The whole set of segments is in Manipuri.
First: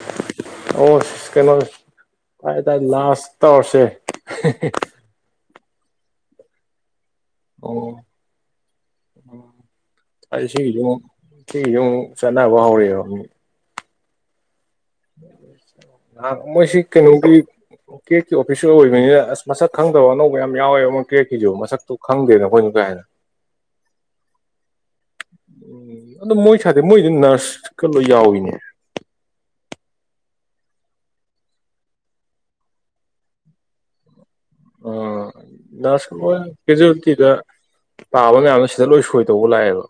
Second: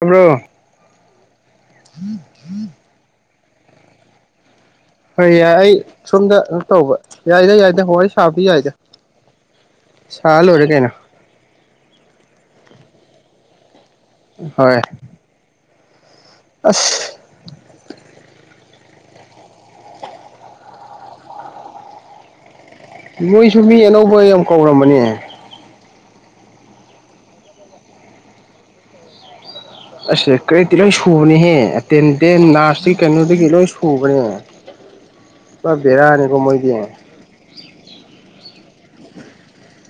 ꯇꯥꯕ꯭ꯔꯣ ꯑꯣ ꯀꯩꯅꯣ ꯄꯥꯏ ꯇꯥꯏ ꯂꯥꯁꯇꯁꯦ ꯍꯣꯏ ꯌꯥꯏ ꯑꯩ ꯁꯣꯝꯗꯩꯅ ꯇꯧꯕ ꯌꯥꯏꯗ ꯌꯥꯏꯗ ꯑꯣ ꯋꯥꯔꯤ ꯁꯥꯕꯗꯤ ꯌꯥꯏꯗ ꯁꯥꯔ ꯑꯩ ꯂꯣꯏꯔꯦ ꯀꯩꯅꯣ ꯁꯤꯒꯤꯁꯨꯨꯝ ꯁꯤꯒꯤꯁꯨ ꯆꯠꯅꯕ ꯍꯧꯔꯛꯑꯦꯕ ꯍꯣꯏ ꯃꯣꯏꯁꯤ ꯑꯁ ꯀꯩꯅꯣꯒꯤ ꯀꯦ ꯁ ꯑꯣꯏꯕꯅꯤꯅ ꯑꯁ ꯃꯁꯛ ꯈꯪꯗꯕ ꯑꯅꯧꯕ ꯌꯥꯝ ꯌꯥꯎꯋꯦꯕ ꯑꯃꯛ ꯀ꯭ꯔꯦꯛꯀꯤꯁꯨꯕꯨ ꯃꯁꯛꯇꯣ ꯈꯪꯗꯦꯅ ꯑꯩꯈꯣꯏꯅ ꯀꯥ ꯍꯦꯟꯅ ꯃꯣꯏꯁꯨ ꯃꯤ ꯑꯅꯧꯕ ꯌꯥꯝ ꯀꯧꯔꯝꯕꯅꯦ ꯎꯝ ꯑꯗꯨ ꯃꯣꯏ ꯁꯥꯗꯦ ꯃꯣꯏꯗꯤ ꯅꯔꯁꯀ ꯂꯣꯏ ꯌꯥꯎꯏꯤꯅꯦ ꯑꯁꯦ ꯀꯔꯤꯗꯤꯤ ꯂꯣꯏ ꯁꯨꯕꯅꯦꯍꯦ ꯑꯦꯇꯦꯟꯗꯦꯟ ꯅꯥꯔꯁꯇ ꯀꯩꯅꯣꯗꯒꯤ ꯂꯣꯏ ꯁꯨꯕꯅꯦ ꯎ ꯄꯨꯔꯥ ꯅꯁ ꯕꯦꯔꯥꯅꯤꯀꯣ ꯃꯣꯏꯗꯤ ꯀꯦꯖꯨꯋꯇꯤꯗ ꯄꯥꯕ ꯉꯌꯥꯝ ꯁꯤꯗ ꯂꯣꯏ ꯁꯣꯏ ꯇꯧꯕ ꯂꯥꯛꯑꯦꯕ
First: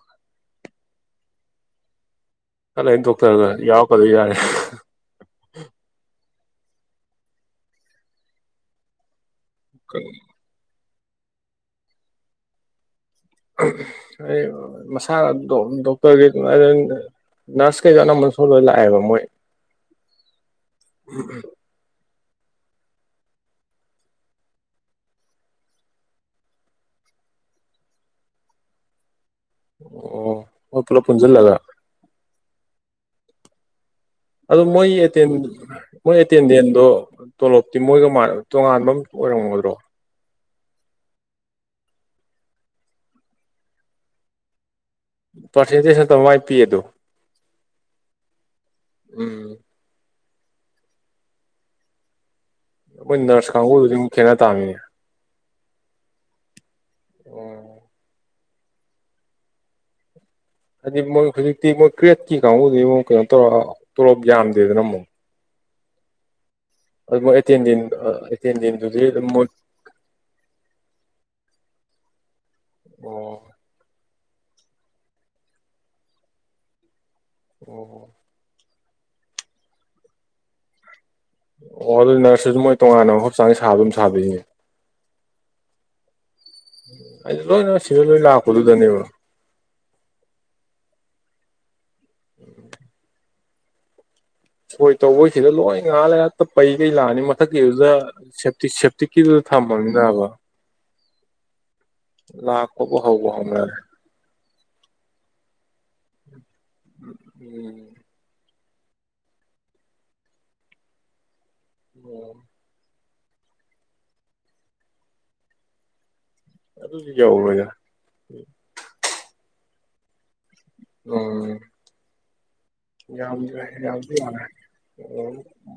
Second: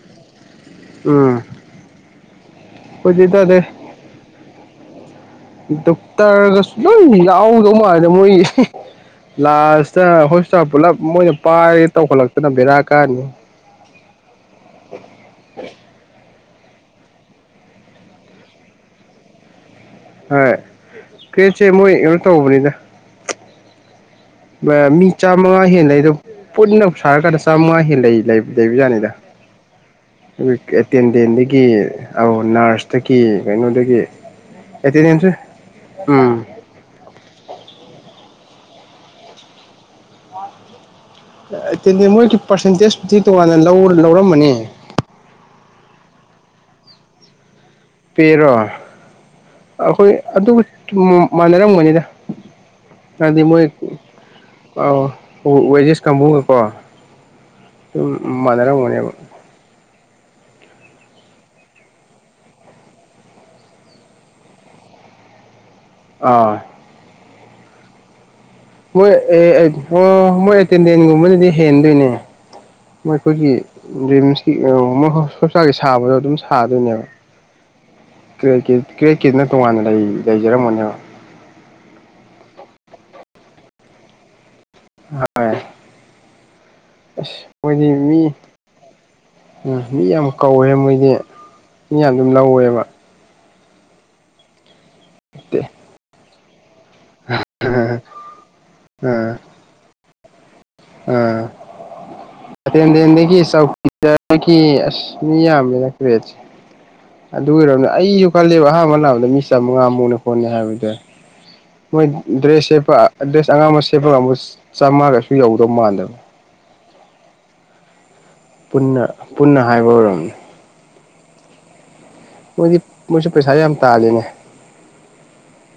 ꯎꯝ ꯑꯜ ꯑꯩꯈꯣꯏꯗꯤ ꯌꯦꯟꯇꯥꯔꯗ ꯏꯇꯥꯗꯤ ꯌꯥꯎ ꯀ ꯑꯗꯨ ꯌꯥꯔꯦ ꯗꯣꯛꯇꯔꯒꯁꯨ ꯑꯗꯨꯝ ꯌꯥꯎꯗꯧ ꯃꯥꯜꯗ ꯃꯣꯏꯒꯤ ꯂꯥꯁꯇ ꯍꯣꯁꯇꯥꯜ ꯄꯨꯂꯞ ꯃꯣꯏꯅ ꯄꯥꯏꯔꯒꯦ ꯇꯧꯈꯠꯂꯛꯇꯅ ꯕꯦꯔꯥꯠ ꯃꯁꯥꯅ ꯗꯣꯛꯇꯔꯒꯤ ꯑꯗꯨ ꯅꯔꯁ ꯀꯩꯗꯣ ꯑꯅꯝꯕꯟ ꯁꯣ ꯂꯣꯏ ꯂꯥꯛꯑꯦꯕ ꯃꯣꯏ ꯍꯣꯏ ꯀꯦꯁꯦ ꯃꯣꯏ ꯀꯩꯅꯣ ꯇꯧꯕꯅꯤꯗ ꯃꯤ ꯆꯥꯝꯃꯉꯥ ꯍꯦꯟ ꯂꯩ ꯑꯗ ꯄꯨꯟꯅ ꯁꯥꯔꯀꯥꯟꯗ ꯆꯥꯝꯃꯉꯥ ꯍꯦꯟꯟꯅ ꯂꯩꯕꯖꯥꯅꯤꯗ ꯑꯣ ꯃꯣꯏ ꯄꯨꯂꯞ ꯄꯨꯟꯁꯤꯜꯂꯒ ꯑꯦꯇꯦꯟꯗꯦꯟꯗꯒꯤ ꯅꯔꯁꯇꯒꯤ ꯀꯩꯅꯣꯗꯒꯤ ꯑꯗꯨ ꯃꯣꯏ ꯑꯦꯇꯦꯟꯗꯦꯟꯁꯨ ꯃꯣꯏ ꯎꯝ ꯑꯦꯇꯦꯟꯗꯦꯟꯗꯣ ꯇꯣꯂꯣꯞ ꯇ ꯃꯣꯏꯒ ꯇꯣꯉꯥꯟꯕ ꯑꯃ ꯑꯣꯏꯔꯝꯒꯗ꯭ꯔꯣ ꯃꯣꯏꯒꯤ ꯄꯥꯔꯁꯦꯟꯇꯦꯖꯄꯨꯗꯤ ꯇꯣꯉꯥꯟꯅ ꯂꯧꯔꯃꯅꯤ ꯄꯊꯗꯁ ꯇ ꯃꯥꯏ ꯄꯤꯌꯦꯗ ꯄꯦꯔꯣ ꯑꯩꯈꯣꯏ ꯑꯗꯨ ꯃꯥꯟꯅꯔꯝꯒꯅꯤꯗ ꯍꯥꯏꯗꯤ ꯅꯔꯁ ꯃꯣꯏ ꯀꯥꯡꯕꯨꯗꯨꯗꯤ ꯑꯃꯨꯛ ꯈꯦꯠꯅ ꯇꯥꯃꯤꯅꯦ ꯑ ꯋꯦꯖꯦꯁ ꯀꯥꯡꯕꯨꯒꯀꯣ ꯑꯗꯨꯝ ꯑꯣ ꯃꯥꯟꯅꯔꯝꯒꯅꯦꯕ ꯍꯥꯏꯗꯤ ꯃꯣꯏ ꯍꯧꯖꯤꯛꯇꯤ ꯃꯣꯏ ꯀ꯭ꯔꯦꯠꯀꯤ ꯀꯥꯡꯕꯨꯗꯤ ꯑꯃꯨꯛ ꯀꯩꯅꯣ ꯇꯧꯔ ꯇꯣꯂꯣꯞ ꯌꯥꯝꯗꯦꯗꯅ ꯑꯃꯨꯛ ꯑ ꯑꯦ ꯇꯤꯟꯗꯤ ꯃꯣꯏ ꯑꯦ ꯑꯣ ꯃꯣꯏ ꯑꯦꯇꯦꯟꯗꯦꯟꯒꯨꯝꯕꯅꯗꯤ ꯍꯦꯟꯗꯣꯏꯅꯦ ꯑꯣ ꯑꯩꯈꯣꯏꯒꯤ ꯔꯤꯝꯁꯀꯤꯣꯏ ꯍꯣꯁꯄꯤꯇꯥꯜꯒꯤ ꯁꯥꯕꯗꯣ ꯑꯗꯨꯝ ꯁꯥꯗꯣꯏꯅꯦꯕ ꯑꯣ ꯀꯦꯠ ꯀꯦꯗꯅ ꯇꯣꯉꯥꯟꯅ ꯂꯩꯖꯔꯝꯃꯣꯅꯦꯕ ꯑꯣ ꯑꯗꯨ ꯅꯔꯁꯇꯁꯨ ꯃꯣꯏ ꯇꯣꯉꯥꯟꯅ ꯍꯣꯁꯄꯤꯇꯥꯜ ꯁꯥꯕ ꯑꯗꯨꯝ ꯁꯥꯕꯤꯅꯦ ꯍꯥꯏꯣꯏ ꯑꯩꯗꯤ ꯑꯁ ꯂꯣꯏꯅ ꯃꯣꯏꯗꯤ ꯁꯤꯗ ꯂꯣꯏ ꯃꯤ ꯂꯥꯛꯄꯗꯨꯗꯅꯦꯕ ꯎ ꯃꯤ ꯌꯥꯝ ꯀꯧꯋꯦ ꯃꯣꯏꯗꯤ ꯃꯤ ꯌꯥꯝ ꯑꯗꯨꯝ ꯂꯧꯋꯦꯕ ꯍꯣꯏ ꯇꯧꯕꯣꯏꯁꯤꯗ ꯂꯣꯏ ꯉꯥꯜꯂꯦ ꯄꯩ ꯀꯩ ꯂꯥꯛꯑꯅꯤ ꯃꯊꯛꯀꯤꯗꯨꯗ ꯁꯦꯞꯇꯤ ꯁꯦꯞꯇꯤꯛꯀꯤꯗꯨꯗ ꯊꯝꯃꯅꯤꯗꯕ ꯂꯥꯛꯄꯕꯨ ꯍꯧꯕ ꯑꯗ ꯁ ꯍꯧꯅꯔꯦ ꯃꯤ ꯌꯥꯝꯃꯦꯅ ꯀ꯭ꯔꯦꯠꯁ ꯑꯗꯨ ꯎꯝ ꯑꯣꯏꯔꯕꯣꯅ ꯑꯩꯁꯨ ꯈꯜꯂꯦꯕ ꯑꯍꯥꯟꯕ ꯂꯅꯥꯥꯟꯕꯗ ꯃꯤ ꯆꯥꯝꯃꯉꯥ ꯑꯃꯃꯨꯛꯅꯦ ꯍꯣꯠꯅꯤ ꯍꯥꯏꯕꯗ ꯃꯣꯏ ꯑꯣ ꯗ꯭ꯔꯦꯁꯁꯦꯄ ꯑꯦꯗ꯭ꯔꯦꯁ ꯑꯉꯥꯡꯕ ꯁꯦꯝꯦꯄꯒ ꯑꯃꯨꯛ ꯆꯥꯝꯃꯉꯥꯒꯁꯨ ꯌꯧꯗꯧ ꯃꯥꯟꯗꯕ ꯑꯗꯨ ꯑꯗꯨꯗꯤ ꯌꯥꯎꯕꯖ ꯄꯨꯟꯅ ꯄꯨꯟꯅ ꯍꯥꯏꯕ ꯑꯣꯏꯔꯝꯅꯤ ꯎꯝ ꯃꯣꯏꯗꯤ ꯃꯣꯏꯁꯨ ꯄꯩꯁꯥ ꯌꯥꯝ ꯇꯥꯜꯂꯤꯅꯦ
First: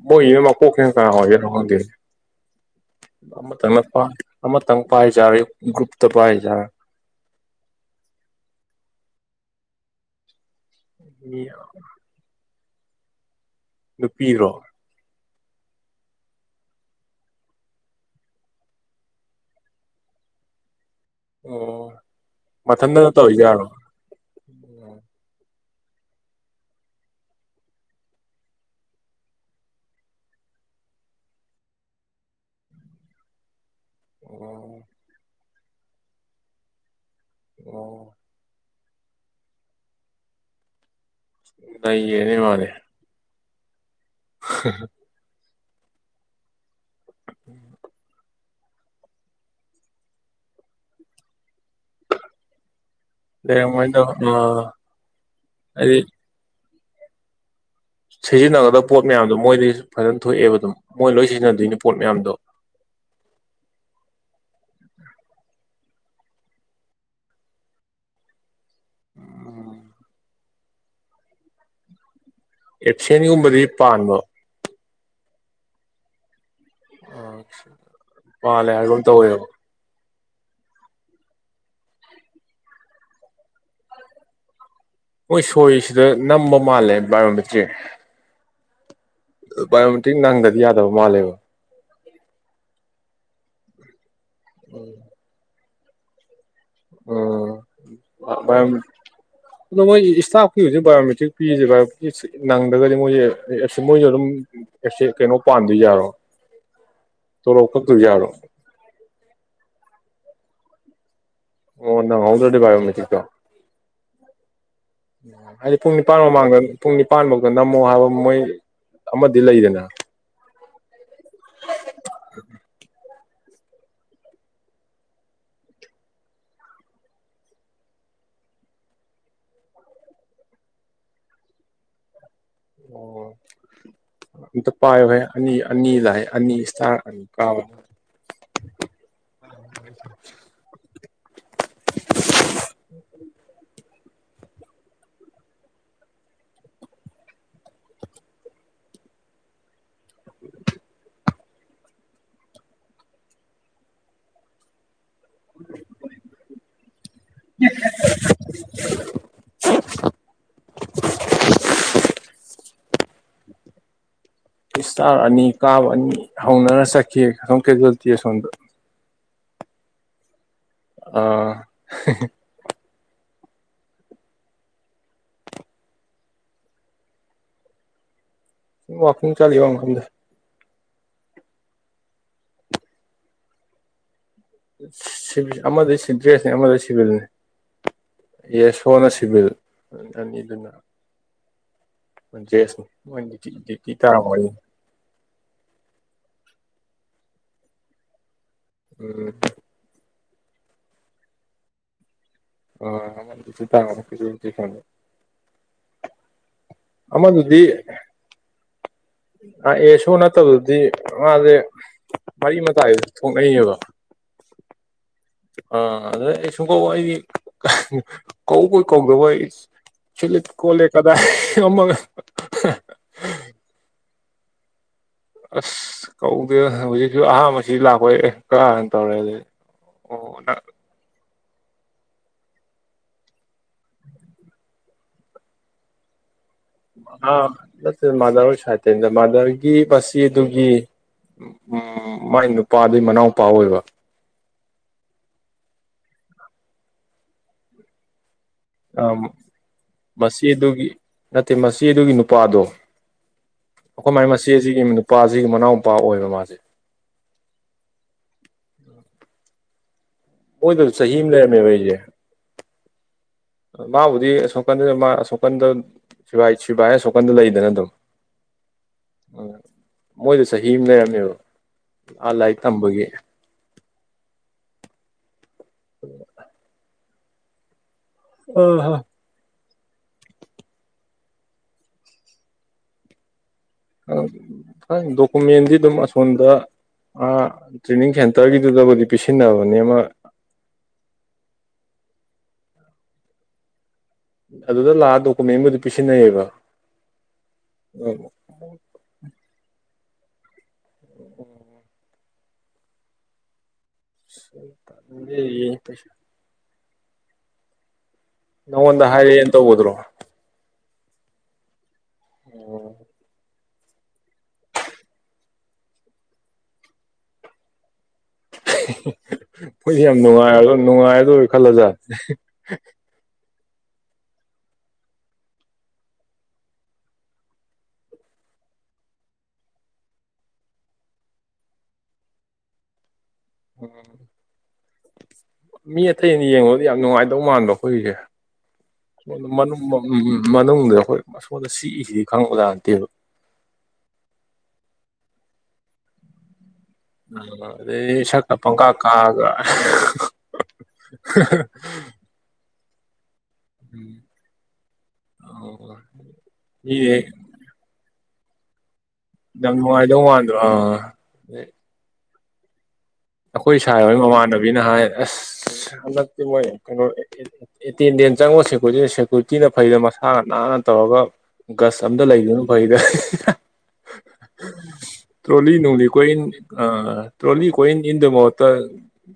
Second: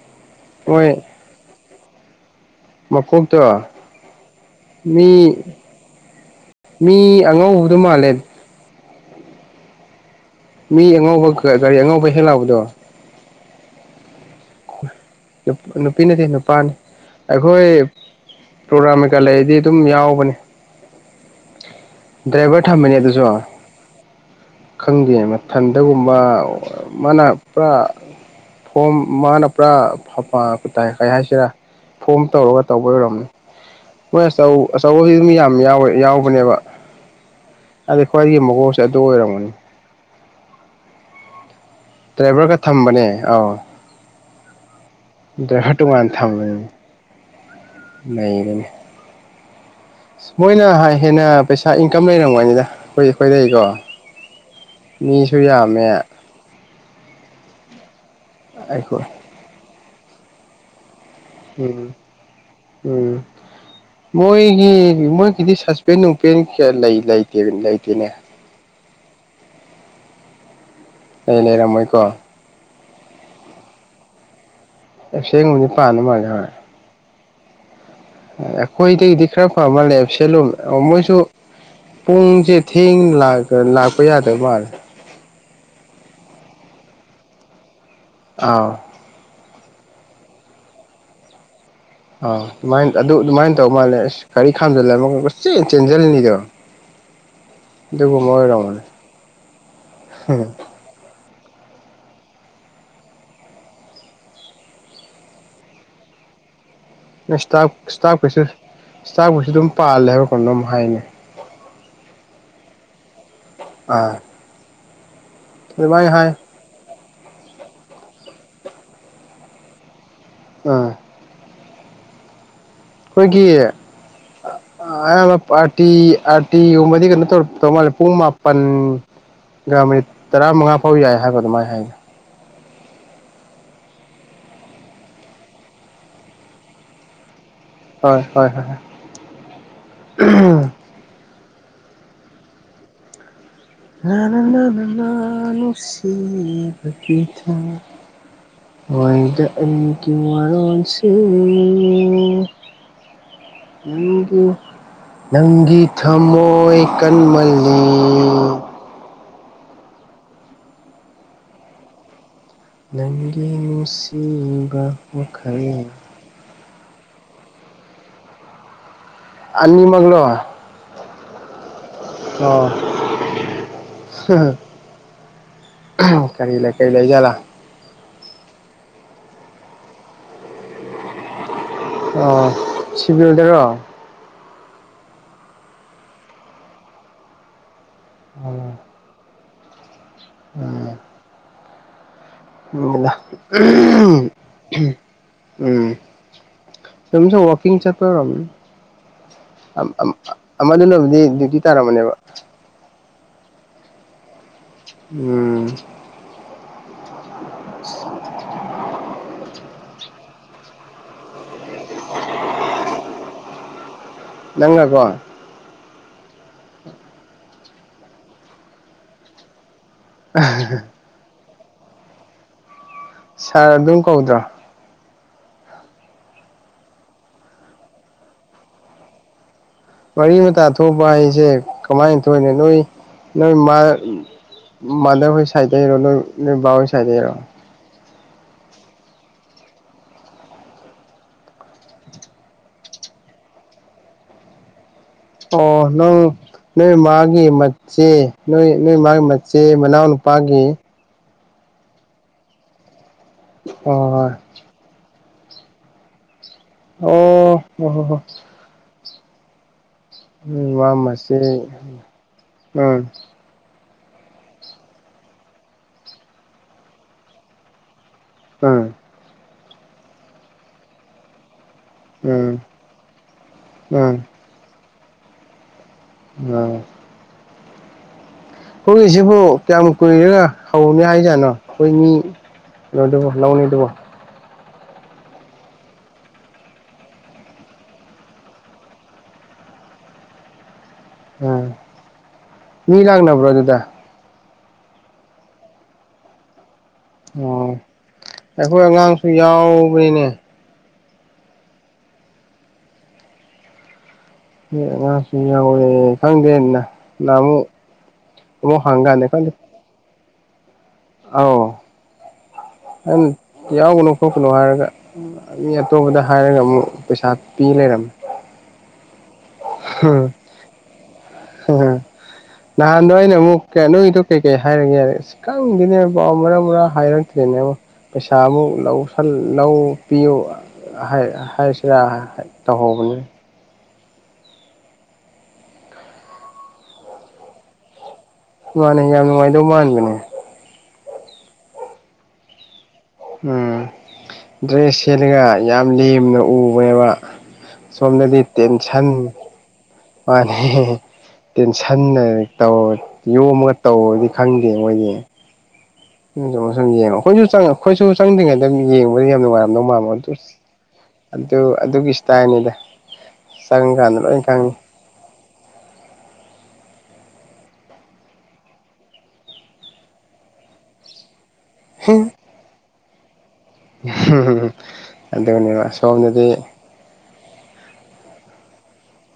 ꯃꯣꯏꯃ ꯀꯣ ꯀ ꯃꯣꯏ ꯀ ꯃꯀꯣꯛꯇꯣ ꯑꯃꯇꯪ ꯑꯃ ꯑꯃꯇꯪ ꯃꯤ ꯄꯥꯏꯖꯔꯦ ꯒ꯭ꯔꯨꯞꯇ ꯄꯥꯏꯖꯔꯦ ꯃꯤ ꯑꯉꯧꯕꯗ ꯃꯥꯜꯂꯦ [unintelligible] ꯃꯤ ꯑꯉꯧꯕ ꯃꯤ ꯒꯥꯔꯤ ꯑꯉꯧꯕ ꯍꯦꯛ ꯂꯥꯛꯕꯗꯣ ꯅꯨꯄꯤꯔꯣ ꯅꯨꯄꯤꯅꯗꯤ ꯅꯨꯄꯥꯅꯤ ꯑꯩꯈꯣꯏ ꯄ꯭ꯔꯣꯒ꯭ꯔꯥꯝ ꯀꯩꯀꯥ ꯂꯩꯗꯤ ꯑꯗꯨꯝ ꯌꯥꯎꯕꯅꯦ ꯑꯣ ꯗ꯭ꯔꯥꯏꯚꯔ ꯊꯝꯝꯕꯅꯦ ꯃꯊꯟꯇꯅ ꯑꯗꯨꯁꯨ ꯇꯧꯔꯤꯖꯥꯔꯣ ꯑꯣ ꯈꯪꯗꯦ ꯃꯊꯟꯗꯒꯨꯝꯕ ꯃꯥꯅ ꯄꯨꯔꯥ ꯐꯣꯝ ꯃꯥꯅ ꯄꯨꯔꯥꯥꯏ ꯀ ꯍꯥꯏꯁꯤꯔꯥ ꯐꯣꯝ ꯇꯧꯔꯒ ꯇꯧꯕꯔꯝꯅꯤ ꯍꯣꯏ ꯑꯆꯧ ꯑꯣ ꯑꯆꯧꯕꯁꯤꯗꯨ ꯌꯥꯝ ꯌꯥꯋꯦ ꯌꯥꯎꯕꯅꯦꯕ ꯑꯗ ꯑꯣ ꯈ꯭ꯋꯥꯏꯗꯒꯤ ꯃꯒꯡꯁꯦ ꯑꯗꯨ ꯑꯣꯏꯔꯝꯒꯅꯤ ꯅꯩꯔꯦꯅꯦ ꯗ꯭ꯔꯥꯏꯚꯔꯒ ꯊꯝꯕꯅꯦ ꯑꯥꯎ ꯍ ꯗ꯭ꯔꯍ ꯇꯉꯥꯟꯅ ꯊꯝꯒꯅꯤ ꯂꯩꯒꯅꯤ ꯃꯣꯏꯅ ꯍꯦꯟꯅ ꯄꯩꯁꯥ ꯏꯟꯀꯝ ꯂꯩꯔꯝꯒꯅꯤꯗ ꯑꯩꯈꯣꯏ ꯑꯩꯈꯣꯏꯗꯀꯣ ꯂꯩꯔꯝꯃꯣꯏꯗ ꯑ ꯃꯤꯁꯨ ꯌꯥꯝꯃꯦ ꯑꯩꯗꯤ ꯁꯤꯖꯤꯟꯅꯒꯗꯕ ꯄꯣꯠ ꯑꯩꯈꯣꯏ ꯃꯌꯥꯝꯗꯣ ꯃꯣꯏꯗꯤ ꯐꯖꯅ ꯊꯣꯛꯑꯦꯕ ꯑꯗꯨꯝ ꯃꯣꯏ ꯂꯣꯏ ꯁꯤꯖꯤꯟꯅꯗꯣꯏꯅꯤ ꯎꯝ ꯄꯣꯠ ꯃꯌꯥꯝꯗꯣ ꯎꯝ ꯃꯣꯏ ꯃꯣꯏꯒꯤꯗꯤ ꯁꯥꯁꯄꯦꯟ ꯅꯨꯡꯄꯦꯟ ꯀꯌꯥ ꯂꯩ ꯂꯩꯇꯦ ꯂꯩꯇꯦꯅꯦ ꯑꯦ ꯂꯩꯔꯝꯃꯣꯣꯏꯀꯣ ꯑꯦꯊꯦꯟꯒꯨꯝꯕꯗꯤ ꯄꯥꯟꯕ ꯁꯦꯡꯉꯅꯤ ꯄꯥꯅ ꯃꯥꯔ ꯍꯔ ꯑ ꯈꯣꯣꯏ ꯏꯗꯗꯤ ꯈꯔ ꯈ ꯂꯩ ꯁꯦꯂꯨꯝ ꯃꯣꯏꯁꯨ ꯄꯨꯡꯁꯦ ꯊꯦꯡꯅ ꯂꯥꯛꯄ ꯌꯥꯗꯕ ꯃꯥꯜꯂꯦ ꯃꯣꯏ ꯁꯣꯏꯔꯤꯁꯤꯗ ꯅꯝꯕ ꯃꯥꯜꯂꯦ ꯕꯥꯏꯑꯣꯃꯦꯇ꯭ꯔꯤ ꯑꯥꯎ ꯕꯥꯌꯑꯣꯃꯇꯤꯛ ꯅꯪꯗꯗꯤ ꯌꯥꯗꯕ ꯃꯥꯜꯂꯦꯕ ꯑꯥꯎ ꯑꯗꯨꯃꯥꯏ ꯑꯗꯨ ꯑꯗꯨꯃꯥꯏꯅ ꯇꯧ ꯃꯥꯜꯂꯦ ꯑꯁ ꯀꯒꯥꯔꯤ ꯈꯥꯝꯖꯤꯜꯂꯃ ꯆꯦꯟꯁꯤꯜꯂꯤꯅꯤꯗꯕꯣ ꯎ ꯑ ꯑꯣꯏꯔꯝꯒꯅꯤ ꯃ ꯏꯁꯇꯥꯐꯀꯤ ꯍꯧꯖꯤꯦ ꯏꯑꯣꯃꯦꯇ꯭ꯛ ꯄꯤꯁꯦ ꯅꯪꯗ꯭ꯔꯒꯗꯤ ꯃꯣꯏꯁꯦ ꯃꯣꯏꯁꯨ ꯑꯗꯨꯝ ꯑꯦꯁ ꯀꯩꯅꯣ ꯄꯥꯝꯗ ꯌꯥꯔꯣ ꯎ ꯅ ꯏꯁꯇꯥ ꯏꯁꯇꯥ ꯀꯩꯁꯨ ꯏꯁꯇꯥꯐ ꯀꯩꯁꯨ ꯑꯗꯨꯝ ꯄꯥꯜꯂꯦ ꯍꯥꯏꯕ ꯀꯗ ꯑꯗꯨꯝ ꯍꯥꯏꯅꯤ ꯑꯣ ꯅꯪ ꯍꯧꯗ꯭ꯔꯣꯗꯤ ꯥꯏ ꯆꯤꯛꯇꯣ ꯑꯥ ꯍꯥꯏꯗꯤ ꯄꯨꯡ ꯑꯗꯨꯃꯥꯏꯅ ꯅꯤꯄꯥꯟ ꯍꯥꯏ ꯃꯃꯥꯡꯗ ꯄꯨꯡ ꯅꯤꯄꯥꯟꯃꯧꯛꯇ ꯅꯝꯃꯣ ꯍꯥꯏꯕ ꯃꯣꯏ ꯑꯃꯗꯤ ꯂꯩꯗꯅ ꯑ [inaudible] ꯍꯣꯏꯒꯤ ꯑꯥꯇꯤ ꯑꯥꯇꯤꯒꯨꯝꯕꯗꯤ ꯀꯩꯅ ꯇꯧ ꯇꯧ ꯃꯥꯜꯂꯦ ꯄꯨꯡ ꯃꯥꯄꯟ ꯃꯤꯅꯤꯠ ꯇꯔꯥꯃꯉꯥ ꯐꯥꯎ ꯌꯥꯏ ꯍꯥꯏꯕ ꯑꯗꯨꯃꯥꯏꯅ ꯍꯥꯏꯒꯦ ꯑꯣ ꯑꯝꯇ ꯄꯥꯏꯌꯨ ꯍꯥꯏꯦ ꯑꯅꯤ ꯑꯅꯤ ꯂꯥꯛꯑ ꯑꯅꯤ ꯏꯁꯔ ꯑꯅꯤ ꯀꯥꯕ ꯍꯣꯏ ꯍꯣꯏ ꯍꯣꯏ ꯎꯝ ꯅꯅ ꯅ ꯅ ꯅꯅꯁꯤꯕꯕꯤꯊ ꯍꯣꯏꯗ ꯑꯅꯤ ꯀ ꯃꯔꯔꯣꯟ ꯁ ꯑꯒꯤ ꯅꯪꯒꯤ ꯊꯃꯣꯏ ꯀꯟꯃꯜꯂꯤ [unintelligible] [inaudible] ꯅꯪꯒꯤ ꯌꯅꯨꯡꯁꯤꯕ ꯃꯈꯈꯩ ꯆꯈꯤ ꯑꯃꯨ ꯀꯦ ꯇꯁꯣꯗ ꯑꯅꯤ ꯃꯪꯂꯣ ꯑꯥ ꯍ ꯀꯔꯤ ꯂꯩ ꯀꯩ ꯂꯩꯖꯂ ꯋꯥꯐꯝ ꯆꯂꯤ ꯋꯥ ꯀꯗ ꯑ ꯁꯤꯕꯤꯨꯗꯦꯔꯣ ꯑꯃꯗ ꯁꯤ ꯗ꯭ꯔꯦꯁꯅꯤ ꯑꯃꯗ ꯁꯤꯚꯜꯅꯦ ꯎꯝ ꯌꯦꯁꯣꯅ ꯁꯤꯚꯤꯜ ꯑꯅꯤꯗꯨꯅ ꯎ ꯗ꯭ꯔꯦꯁꯅꯤ ꯃꯣꯏ ꯗ꯭ꯌꯨꯇꯤ ꯗ꯭ꯌꯨꯇꯤ ꯇꯥꯔꯝꯒꯅꯤ ꯎꯝ ꯝꯁꯨꯣ ꯋꯥꯀꯤꯡ ꯆꯠꯄꯔꯣꯝ ꯎꯝ ꯑꯃꯗꯨꯅꯕꯗꯤ ꯗ꯭ꯌꯨꯇꯤ ꯇꯥꯔꯝꯃꯅꯦꯕ ꯑꯣ ꯁꯤ ꯎꯝ ꯑꯃꯗꯤ ꯑꯦ ꯁꯣ ꯅꯠꯇꯕꯗꯗꯤ ꯃꯥꯁꯦ ꯃꯔꯤ ꯃꯇꯥꯏꯗꯨ ꯊꯣꯛꯅꯩꯑꯕ ꯅꯪꯅꯀꯣ ꯑ ꯑꯗꯨꯝ ꯀꯗꯤ ꯀꯧꯣꯏ ꯀꯧꯗꯕꯣꯏ ꯁꯤꯂꯤꯠ ꯀꯣꯜꯂꯦ ꯀꯗꯥꯏ ꯋꯥꯃ ꯁꯥꯔ ꯑꯗꯨꯝ ꯀꯧꯗ꯭ꯔꯣ ꯑꯁ ꯀꯧꯗꯦ ꯍꯧꯖꯤꯛꯁꯨ ꯑꯍꯥꯕꯁꯤ ꯂꯥꯛꯄ ꯑꯦ ꯀꯔꯅ ꯇꯧꯔꯦ ꯑꯗꯨꯗꯤ ꯃꯔꯤ ꯃꯇꯥ ꯊꯣꯛꯄ ꯍꯥꯏꯁꯦ ꯀꯃꯥꯏꯅ ꯊꯣꯛꯏꯅ ꯅꯣꯏ ꯅꯣꯏ ꯃꯥꯜ ꯍ ꯆꯥꯏꯗꯔꯣ ꯅꯣꯏꯕꯥꯣꯏ ꯁꯥꯏꯗꯔꯣ ꯑ ꯅꯠꯇꯦ ꯃꯥꯗꯔ ꯁꯥꯏꯠꯇꯔꯤꯗ ꯃꯥꯗꯔꯒꯤ ꯃꯁꯤ ꯑꯗꯨꯒꯤ ꯎ ꯎꯝ ꯃꯥꯏ ꯅꯨꯄꯥꯗꯨꯩ ꯃꯅꯥꯎꯨꯄꯥ ꯑꯣꯏꯕ ꯑꯣ ꯅꯪ ꯅꯣꯏ ꯃꯥꯒꯤꯦ ꯃꯦ ꯅꯣꯏ ꯅꯣꯏ ꯃꯥꯒꯤ ꯃꯆꯦ ꯃꯅꯥꯎ ꯅꯨꯄꯥꯒꯤ ꯃꯆꯦꯗꯨꯒꯤ ꯅꯠꯇꯦ ꯃꯆꯦ ꯑꯗꯨꯒꯤ ꯅꯨꯄꯥꯗꯣ ꯑꯩꯈꯣꯏ ꯃꯥꯏ ꯍꯣꯏ ꯃꯆꯦ ꯑꯁꯤꯒꯤ ꯅꯨ ꯅꯨꯄꯥꯁꯤꯒꯤ ꯃꯅꯥꯎꯨꯄꯥ ꯑꯣꯏꯑꯕ ꯃꯥꯁꯦ ꯑꯣ ꯑꯣ ꯍꯣ ꯍꯣ ꯅꯣꯏ ꯃꯥ ꯑꯣꯏꯣꯏꯗ ꯆꯍꯤꯍꯤ ꯑꯃ ꯃꯆꯦ ꯂꯩꯔꯝꯃꯦꯕꯏꯁꯦ ꯎꯝ ꯃꯥꯕꯨꯗꯤ ꯑꯁꯣꯀꯟꯗ ꯑꯁꯣꯛꯀꯟꯗ ꯁꯤꯕꯥꯏ ꯑꯁꯣꯛꯀꯟꯗ ꯂꯩꯗꯅ ꯑꯗꯨꯝ ꯎꯝ ꯎꯝ ꯃꯣꯏꯗ ꯆꯍꯤ ꯑꯃ ꯂꯩꯔꯝꯃꯦꯕ ꯂꯥꯟ ꯂꯥꯏ ꯎꯝ ꯇꯝꯕꯒꯤ ꯎꯝ ꯍꯧꯈꯒꯤꯁꯤꯕꯨ ꯀꯌꯥꯝ ꯀꯨꯏꯔꯒ ꯍꯧꯅꯤ ꯍꯥꯏ ꯅꯣ ꯑꯩꯈꯣꯏ ꯃꯤ ꯂ ꯐ ꯗꯣꯀꯨꯃꯦꯟꯗꯤ ꯑꯗꯨꯝ ꯑꯁꯣꯟꯗ ꯑ ꯇ꯭ꯔꯦꯅꯤꯡ ꯁꯦꯟꯇꯔꯒꯤꯗꯨꯗꯕꯨꯗꯤ ꯄꯤꯁꯤꯟꯅꯕꯅꯦ ꯑꯃ ꯎꯝ ꯃꯤ ꯂꯅ ꯄ꯭ꯔꯣ ꯑꯗꯨꯗ ꯑꯗꯨꯗ ꯂꯥꯛꯑ ꯗꯣꯀꯨꯃꯦꯟꯕꯨꯗꯤ ꯄꯤꯁꯤꯟꯅꯩꯌꯦꯕ ꯑꯣ ꯑꯩꯈꯣꯏ ꯑꯉꯥꯡꯁꯨ ꯌꯥꯎꯕꯅꯤꯅꯦ ꯍ ꯉꯥꯁꯨ ꯌꯥꯎꯋꯦ ꯈꯪꯗꯦꯅ ꯅꯍ ꯑꯃꯨꯛ ꯋꯥ ꯅꯪꯉꯣꯟꯗ ꯍꯪꯒꯥꯅꯦ ꯈ ꯍꯥꯏꯔꯛꯑꯦꯅ ꯇꯧꯕꯗꯨꯔꯣ ꯑ ꯑꯩꯈꯣꯏꯗꯤ ꯎ ꯌꯥꯎꯒꯅꯨ ꯈꯣꯠꯄꯅꯣ ꯍꯥꯏꯔꯒ ꯃꯤ ꯑꯇꯣꯞꯄꯗ ꯍꯥꯏꯔꯒ ꯑꯃꯨꯛ ꯄꯩꯁꯥ ꯄꯤ ꯂꯩꯔꯝꯃꯦ [inaudible] ꯍꯣꯏꯁ ꯌꯥꯝ ꯅꯨꯡꯉꯥꯏꯔ ꯅꯨꯡꯉꯥꯏꯔꯗꯣꯏꯔ ꯈꯜꯂꯁꯥ ꯅꯍꯥꯟꯗꯣ ꯑꯩꯅ ꯑꯃꯨꯛ ꯅꯣꯏꯒꯤꯗꯣ ꯀꯩꯀꯩ ꯍꯥꯏꯔꯒꯦ ꯌꯥꯔꯦ ꯈꯪꯗꯅꯦꯕ ꯄꯥꯎ ꯃꯔꯥ ꯃꯔꯥꯡ ꯍꯥꯏꯔꯛꯇ꯭ꯔꯤꯅꯦ ꯄꯩꯁꯥ ꯑꯃꯨꯛ ꯂꯧ ꯂꯧ ꯄꯤꯌꯨ ꯍꯥꯏꯁꯤꯔꯥ ꯇꯧꯍꯧꯕꯅꯤ ꯑꯣ ꯃꯤ ꯑꯇꯩ ꯑꯅꯤ ꯌꯦꯡꯕꯗ ꯌꯥꯝ ꯅꯨꯡꯉꯥꯏꯗꯧ ꯃꯥꯟꯕ ꯑꯩꯈꯣꯏꯒꯤꯁꯦ ꯃꯥꯅꯦ ꯌꯥꯝ ꯁꯣꯗ ꯅꯨꯡꯉꯥꯏꯗꯧ ꯃꯥꯟꯕꯅꯦ ꯃꯅꯨꯡꯗ ꯑꯩꯈꯣꯏ ꯁꯣꯗ ꯁꯤꯛꯏꯁꯤꯗꯤ ꯈꯪꯉꯛꯕꯗꯥ ꯅꯠꯇꯦꯕ ꯎꯝ ꯗ꯭ꯔꯦꯁ ꯁꯦꯂꯒ ꯌꯥꯝ ꯂꯦꯝꯅ ꯎ ꯑꯣꯏꯕ ꯑꯗꯩ ꯁꯣꯝꯗꯗꯤ ꯁꯛꯀ ꯄꯪꯀꯥ ꯇꯦꯟꯁꯟ ꯀꯥꯑꯒ ꯃꯥꯅꯤ ꯇꯦꯟꯁꯟꯅꯧ ꯌꯣꯝꯃꯒ ꯇꯧꯕꯗꯤ ꯈꯪꯗꯦ ꯃꯣꯏꯗꯤ ꯁꯨꯝ ꯃꯤꯁꯦ ꯌꯦꯡꯉꯣ ꯑꯩꯈꯣꯏꯁꯨ ꯑꯩꯈꯣꯏꯁꯨ ꯆꯪꯗ꯭ꯔꯤꯉꯩꯗꯝ ꯌꯦꯡꯉꯣ ꯌꯥꯝ ꯅꯨꯡꯉꯥꯏꯔꯝꯗꯧ ꯃꯥꯝꯃꯣ ꯅꯨꯡꯉꯥꯏꯗꯧ ꯑꯗꯨ ꯃꯥꯟꯗ꯭ꯔꯣ ꯑꯥ ꯑꯗꯨ ꯑꯗꯨꯒꯤ ꯏꯁꯇꯥꯏꯜꯅꯤꯗ ꯑꯩꯈꯣꯏ ꯁ ꯍꯒꯤ ꯆꯪꯀꯥꯟꯗ ꯂꯣꯏ ꯈꯪꯅꯤ ꯃꯃꯥꯟꯅꯕꯤꯅ ꯍꯥꯏ ꯑꯁ ꯍꯟꯗꯛꯇꯤ ꯃꯣꯏ ꯀꯩꯅꯣ ꯑꯦꯇꯦꯟꯗꯦꯟ ꯆꯪꯕ ꯁꯦꯀꯌꯨꯔꯤꯇꯤ ꯁꯦꯀ꯭ꯌꯨꯔꯤꯇꯤꯅ ꯐꯩꯗꯅ ꯃꯁꯥ ꯉ ꯅꯥ ꯍꯅ ꯇꯧꯔꯒ ꯒꯁ ꯑꯝꯇ ꯂꯩꯗꯣꯏꯅ ꯐꯩꯗ ꯇ꯭ꯔꯣꯂꯤ ꯑꯗꯨꯅꯦꯕ ꯅꯅꯨꯡꯂꯤ ꯀꯣꯏ ꯁꯣꯝꯗꯗꯤ ꯑ ꯇ꯭ꯔꯣꯂꯤ ꯀꯣꯏꯅ ꯏꯟꯗꯨꯕ ꯃꯍꯨꯠꯇ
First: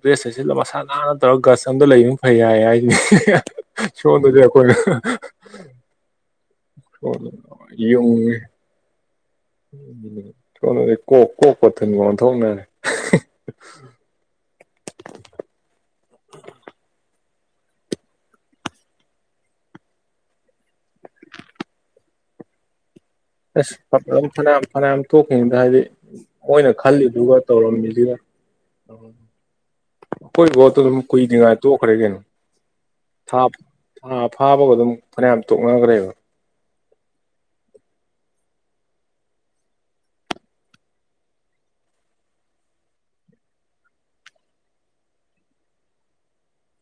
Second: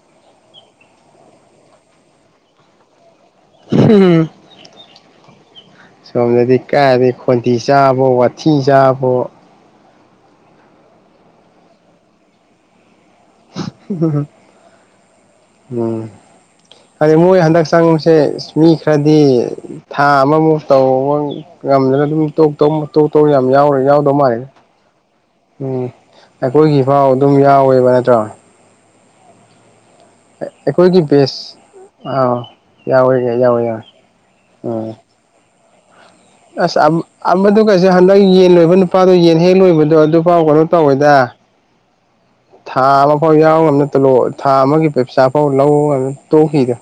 ꯗ꯭ꯔꯦꯁ ꯆ ꯑꯁꯤꯜꯂ ꯃꯁꯥ ꯅꯥꯟꯅ ꯇꯧꯔꯒ ꯒꯁ ꯑꯝꯗ ꯂꯩꯕꯅ ꯐꯩ ꯍꯥꯏꯏ ꯍꯥꯏꯁꯤꯅꯤ ꯁꯣꯟꯗꯖꯈꯣꯏꯣꯏ ꯁꯣꯝꯗꯗꯤ ꯀꯥꯏꯗꯤ ꯈꯣꯟꯗꯤ ꯆꯥꯕꯣ ꯋꯥꯊꯤ ꯆꯥꯕꯣ ꯅꯦ ꯀꯣꯛ ꯀꯣꯛ ꯀꯊꯟꯒꯟꯊꯣꯡꯅꯔꯅꯦ ꯍꯝ [inaudible] ꯍꯥꯏ ꯃꯣꯏ ꯍꯟꯗꯛ ꯆꯪꯕꯁꯦ ꯃꯤ ꯈꯔꯗꯤ ꯊꯥ ꯑꯃꯃꯨꯛ ꯇ ꯌꯥꯝꯗꯅ ꯑꯗꯨꯝ ꯇꯣꯛ ꯇꯧ ꯑ ꯐ ꯐ ꯊꯣꯛꯈꯤꯉꯩꯗ ꯍꯥꯏꯗꯤ ꯎꯝ ꯑꯣꯏꯅ ꯑꯩꯈꯣꯏꯒꯤ ꯐꯥꯎ ꯈꯜꯂꯤꯗꯨꯒ ꯑꯗꯨꯝ ꯌꯥꯎꯋꯦꯕ ꯇꯧꯔꯝꯃꯤꯗꯨꯗ ꯅꯠꯇ꯭ꯔꯣ ꯑꯩꯈꯣꯏ ꯕꯣꯠꯇ ꯑꯗꯨꯝ ꯑꯩꯈꯣꯏꯒꯤ ꯕꯦꯁ ꯀꯨꯏꯅꯤꯡꯉꯥꯏ ꯇꯣꯛꯈ꯭ꯔꯦ ꯀꯩꯅꯣ ꯑꯥꯎ ꯌꯥꯎꯋꯦ ꯊꯥ ꯌꯥꯎꯋꯦ ꯌꯥꯎꯋꯦ ꯐꯥꯕꯒ ꯑꯗꯨꯝ ꯎꯝ ꯐꯅꯌꯥꯝ ꯇꯣꯛꯅꯈ꯭ꯔꯦꯕ ꯑꯁ ꯑꯃꯗꯨ ꯀꯩꯁꯦ ꯍꯟꯗꯛ ꯌꯦꯟ ꯂꯣꯏꯕ ꯅꯨꯄꯥꯗꯣ ꯌꯦꯟ ꯍꯦꯛ ꯂꯣꯏꯕꯗꯣ ꯑꯗꯨꯐꯥꯎ ꯀꯩꯅꯣ ꯇꯧꯋꯦꯗ [inaudible] ꯊꯥ ꯑꯃ ꯐꯥꯎ ꯌꯥꯎ ꯉꯝꯅꯂꯛꯑꯣ ꯊꯥ ꯑꯃꯒꯤ ꯄꯩꯁꯥ ꯐꯥꯎ ꯂꯧ ꯉ ꯇꯣꯛꯈꯤꯗ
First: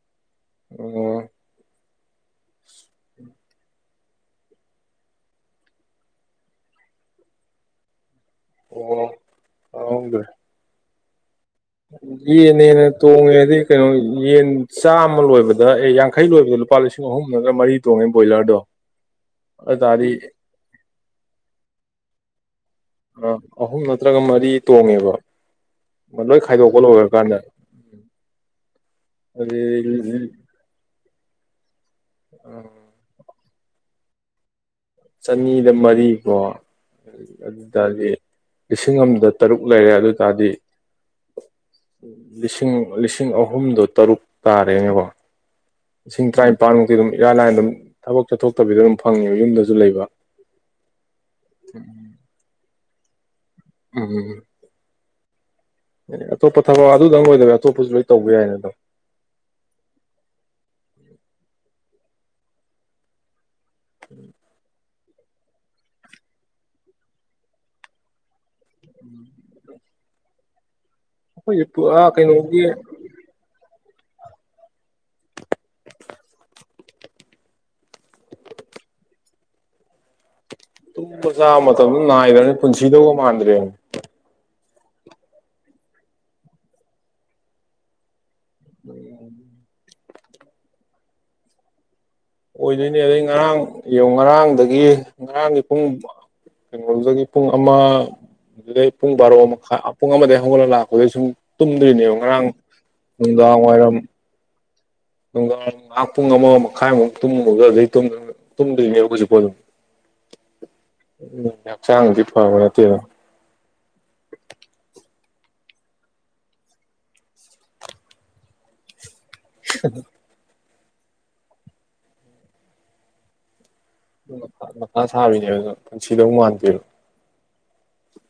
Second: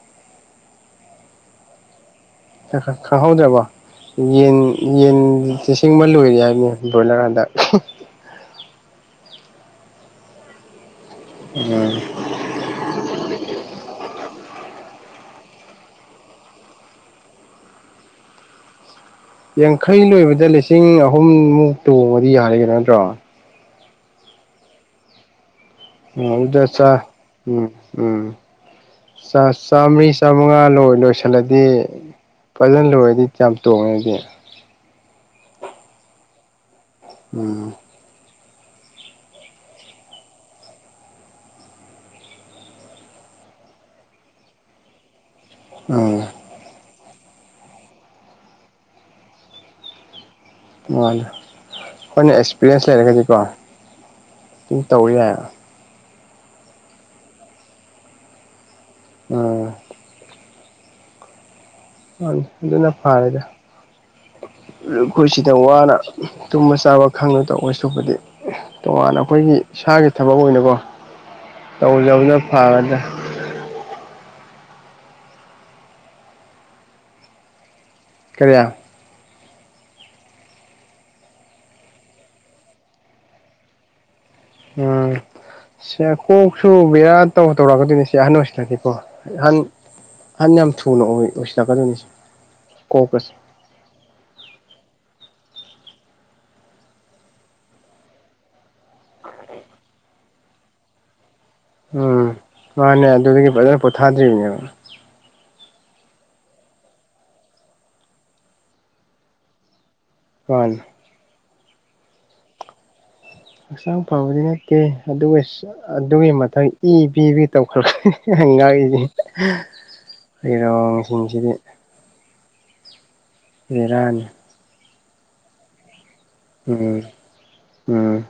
ꯑꯣ ꯈꯍꯧꯗꯕ ꯌꯦꯟ ꯌꯦꯟꯁꯤꯡꯕ ꯂꯣꯏꯔꯦ ꯍꯥꯏꯕꯅꯤ ꯕ꯭ꯔꯣꯏꯂꯔꯀꯥꯟꯗ ꯑꯣ ꯑꯥꯎꯕ ꯌꯦꯟꯦꯅ ꯇꯣꯡꯉꯦꯗꯤ ꯀꯩꯅꯣ ꯌꯦꯟ ꯆꯥ ꯃ ꯂꯣꯏꯕꯗ ꯑꯦ ꯌꯥꯡꯈꯩ ꯂꯣꯏꯕꯗ ꯂꯨꯄꯥ ꯂꯤꯁꯤꯡ ꯑꯍꯨꯝ ꯅꯠꯇ꯭ꯔꯒ ꯃꯔꯤ ꯇꯣꯡꯉꯦ ꯕꯣꯏꯂꯔꯗꯣ ꯑꯗꯨ ꯌꯥꯡꯈꯩ ꯇꯥꯔꯗꯤ ꯂꯣꯏꯕꯗ ꯂꯤꯁꯤꯡ ꯑꯍꯨꯝꯃꯨꯛ ꯇꯣꯡꯕꯗꯤ ꯌꯥꯔꯒ ꯅꯠꯇ꯭ꯔꯣ ꯑꯍꯨꯝ ꯅꯠꯇ꯭ꯔꯒ ꯃꯔꯤ ꯇꯣꯡꯉꯦꯕ ꯑ ꯂꯣꯏ ꯎꯗ ꯈꯥꯏꯗꯣꯛꯄ ꯆ ꯂꯣꯏꯈ꯭ꯔꯀꯥꯟꯗ ꯎꯝ ꯎꯝ ꯆ ꯁꯅꯤ ꯑꯗꯨꯗꯤ ꯆꯉꯥ ꯂꯣ ꯂꯣꯏ ꯈꯜꯂꯗꯤ ꯐꯖꯅ ꯂꯣꯏꯔꯗꯤ ꯌꯥꯝ ꯇꯣꯡꯉꯦꯗꯤ ꯆꯅꯤꯗ ꯃꯔꯤꯀꯣ ꯎꯝ ꯑꯗꯨꯗꯤ ꯂꯤꯁꯤꯡ ꯑꯃꯗ ꯇꯔꯨꯛ ꯂꯩꯔꯦ ꯑꯗꯨ ꯇꯥꯔꯗꯤ ꯂꯤꯁꯤꯡ ꯂꯤꯁꯤꯡ ꯑꯍꯨꯝꯗꯣ ꯇꯔꯨꯛ ꯇꯥꯔꯦꯅꯦꯀꯣ ꯎꯝ ꯂꯤꯁꯤꯡ ꯇꯔꯥꯅꯤꯄꯥꯟꯃꯨꯛꯇꯤ ꯑꯗꯨꯝ ꯏꯔꯥꯏ ꯂꯥꯏꯅ ꯑꯗꯨꯝ ꯊꯕꯛ ꯆꯠꯊꯣꯛꯇꯕꯤꯗ ꯑꯗꯨꯝ ꯐꯪꯉꯦꯕ ꯌꯨꯝꯗꯁꯨ ꯂꯩꯕ ꯍꯣꯏꯅ ꯑꯦꯛꯁꯄꯤꯔꯤꯌꯦꯟꯁ ꯂꯩꯔꯒꯗꯤꯀꯣ ꯎꯝ ꯇꯧꯔꯤ ꯌꯥꯏ ꯑꯦ ꯑꯇꯣꯞꯄ ꯊꯕꯛ ꯑꯗꯨꯗꯪ ꯑꯣꯏꯗꯕ ꯑꯇꯣꯞꯄꯁꯨ ꯂꯣꯏ ꯇꯧꯕ ꯌꯥꯏꯅꯦ ꯑꯗꯨꯝ ꯑ ꯑ ꯑꯗꯨꯟꯅ ꯐꯔꯗ ꯎꯝ ꯑꯩꯈꯣꯏꯁꯤꯗ ꯋꯥꯅ ꯇꯨꯝꯕ ꯆꯥꯕ ꯈꯪꯗ ꯇꯈ ꯁꯣꯛꯄꯗꯤ ꯇꯣꯉꯥꯟꯅ ꯑꯩꯈꯣꯏꯒꯤ ꯏꯁꯥꯒꯤ ꯊꯕꯛ ꯑꯣꯏꯅꯀꯣ ꯑꯩꯈꯣꯏꯁꯦ ꯄꯨꯔꯥ ꯇꯧꯖꯧꯖ ꯀꯩꯅꯣꯒꯤ ꯐꯔꯗ [inaudible] ꯀꯔꯤ ꯇꯨꯝꯕ ꯆꯥ ꯃꯇꯝꯖ ꯅꯥꯏꯗ꯭ꯔꯃꯤ ꯄꯨꯟꯁꯤꯗꯧꯕ ꯃꯥꯟꯗ꯭ꯔꯦꯃꯤ ꯎꯝ ꯁꯤ ꯀꯣꯛꯁꯨ ꯕꯦꯔꯥ ꯇꯧ ꯇꯧꯔꯛꯀꯗꯣꯏꯅꯦ ꯁꯤ ꯑꯍꯟ ꯑꯣꯏꯁ ꯒꯦꯀꯣ ꯏꯍꯟ ꯑꯍꯥꯟ ꯌꯥꯝ ꯊꯨꯅ ꯑꯣꯏ ꯑꯣꯏꯁꯤꯜꯂꯛꯀꯗꯣꯏꯅꯤꯁ ꯑꯣꯏꯗꯣꯏꯅꯦ ꯑꯩ ꯉꯔꯥꯡ ꯌꯦꯡꯉꯣ ꯉꯔꯥꯡꯗꯒꯤ ꯉꯔꯥꯡꯒꯤ ꯄꯨꯡ ꯕꯥ ꯀꯩꯅꯣꯗꯨꯗꯒꯤ ꯄꯨꯡ ꯑꯃ ꯑꯗꯨꯗꯩ ꯄꯨꯡ ꯕꯥꯔꯣ ꯃꯈꯥꯏ ꯄꯨꯡ ꯑ ꯑꯃꯗꯩ ꯍꯧꯒꯠꯂꯒ ꯂꯥꯛꯄꯗꯩ ꯁꯨꯝ ꯇꯨꯝꯗ꯭ꯔꯤꯅꯦꯕ ꯎꯝ ꯉꯔꯥꯡ ꯃꯥꯅꯦ ꯑꯗꯨꯗꯒꯤ ꯅꯨꯡꯗꯥꯡ ꯐꯖꯅ ꯋꯥꯏꯔꯝ ꯄꯣꯊꯥꯗ꯭ꯔꯤꯕꯅꯦꯕ ꯅꯨꯡꯗꯥꯡ ꯉꯥꯍꯥꯛ ꯄꯨꯡ ꯑꯃ ꯃꯈꯥꯏꯃꯨꯛ ꯇꯨꯝꯃꯒ ꯍꯖꯤꯛ ꯇꯨꯝꯗ ꯂꯩ ꯇꯗꯅꯦꯁꯨ ꯐꯣꯂ [inaudible] ꯃꯥꯅꯤ ꯑꯗꯤ ꯍꯛꯆꯥꯡꯗꯤ ꯐꯕ ꯅꯠꯇꯦꯅ ꯍꯛꯆꯥꯡ ꯐꯕꯗꯤ ꯅꯠꯇꯦ ꯑꯗꯨꯋꯤꯁ ꯑꯗꯨꯒꯤ ꯃꯊꯪ ꯏ ꯄꯤꯕꯤ ꯇꯧꯈꯠꯂꯛꯏ ꯍꯤ ꯍꯤ ꯍꯤ ꯍꯉꯥꯏꯏꯗꯤ ꯍꯥ ꯍꯩꯔꯣꯡꯁꯤꯡꯁꯤꯗꯤ ꯕꯦꯔꯥꯅꯤ ꯑꯁꯥꯕꯤꯅꯦ ꯍꯥꯏꯔꯒ ꯎꯝ ꯎꯝ ꯎꯝ